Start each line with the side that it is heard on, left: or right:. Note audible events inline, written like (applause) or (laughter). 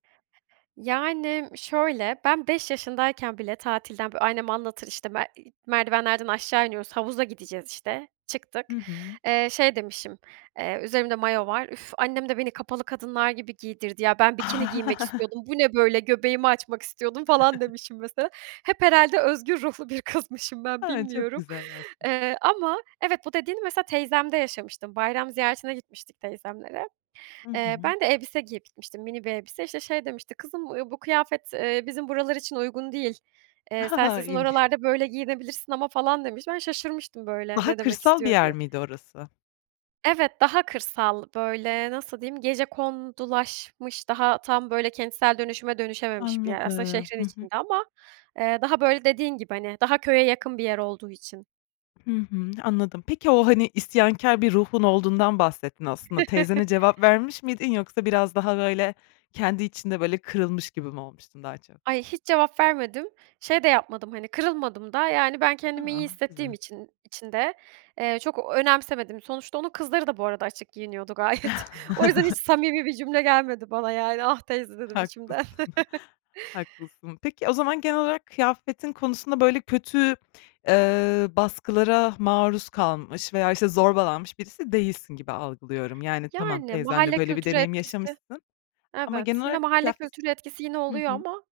right: Yani şöyle, ben 5 yaşındayken bile tatilden bö annem anlatır işte be i merdivenlerden aşağı iniyoruz, havuza gideceğiz işte, çıktık.
left: Hı hı.
right: Eee, şey demişim, eee üzerimde mayo var "Üf, annem de beni kapalı kadınlar gibi giydirdi ya, ben bikini giymek
left: (chuckles)
right: istiyordum. Bu ne böyle? Göbeğimi açmak istiyordum." falan
left: (giggles)
right: demişim mesela. Hep herhâlde özgür ruhlu bir kızmışım ben,
left: A, çok
right: bilmiyorum.
left: güzel aslında.
right: Eee, ama evet bu dediğini mesela teyzemde yaşamıştım. Bayram ziyaretine gitmiştik teyzemlere.
left: Hı
right: Eee,
left: hı.
right: ben de elbise giyip gitmiştim. Mini bir elbise. İşte şey demişti: "Kızım, eee, bu kıyafet, eee, bizim buralar için uygun değil. Eee, sen
left: (giggles)
right: sizin
left: İlginç.
right: oralarda böyle giyinebilirsin ama." falan demiş. Ben şaşırmıştım böyle
left: Daha
right: ne demek
left: kırsal bir
right: istiyor
left: yer
right: diye.
left: miydi orası?
right: Evet daha kırsal böyle, nasıl diyeyim, gecekondulaşmış, daha tam böyle kentsel dönüşüme dönüşememiş bir yer aslında
left: Anladım.
right: şehrin
left: Hı hı.
right: içinde ama, eee, daha böyle dediğin gibi hani daha köye yakın bir yer olduğu için.
left: Hı hı, anladım. Peki o hani isyankâr bir ruhun olduğundan bahsettin aslında. Teyzene cevap
right: (chuckles)
left: vermiş miydin, yoksa biraz daha böyle kendi içinde, böyle kırılmış gibi mi olmuştun daha çok?
right: Ay, hiç cevap vermedim. Şey de yapmadım hani kırılmadım da yani ben kendimi iyi
left: A!
right: hissettiğim
left: Güzel.
right: için için de, eee, çok ö önemsemedim. Sonuçta onun kızları da bu arada açık giyiniyordu gayet. (chuckles) O yüzden hiç
left: (chuckles)
right: samimi bir cümle gelmedi bana yani "Ah, teyze." dedim içimden.
left: Haklısın,
right: (chuckles)
left: haklısın. Peki o zaman genel olarak kıyafetin konusunda böyle kötü, eee, baskılara maruz kalmış veya, işte, zorbalanmış birisi değilsin gibi algılıyorum. Yani tamam
right: Yani
left: teyzenle
right: mahalle
left: böyle bir
right: kültürü
left: deneyim
right: etkisi
left: yaşamışsın ama genel
right: Evet yine
left: olarak
right: mahalle
left: kıyafet s
right: kültürü etkisi yine
left: Hı
right: oluyor
left: hı.
right: ama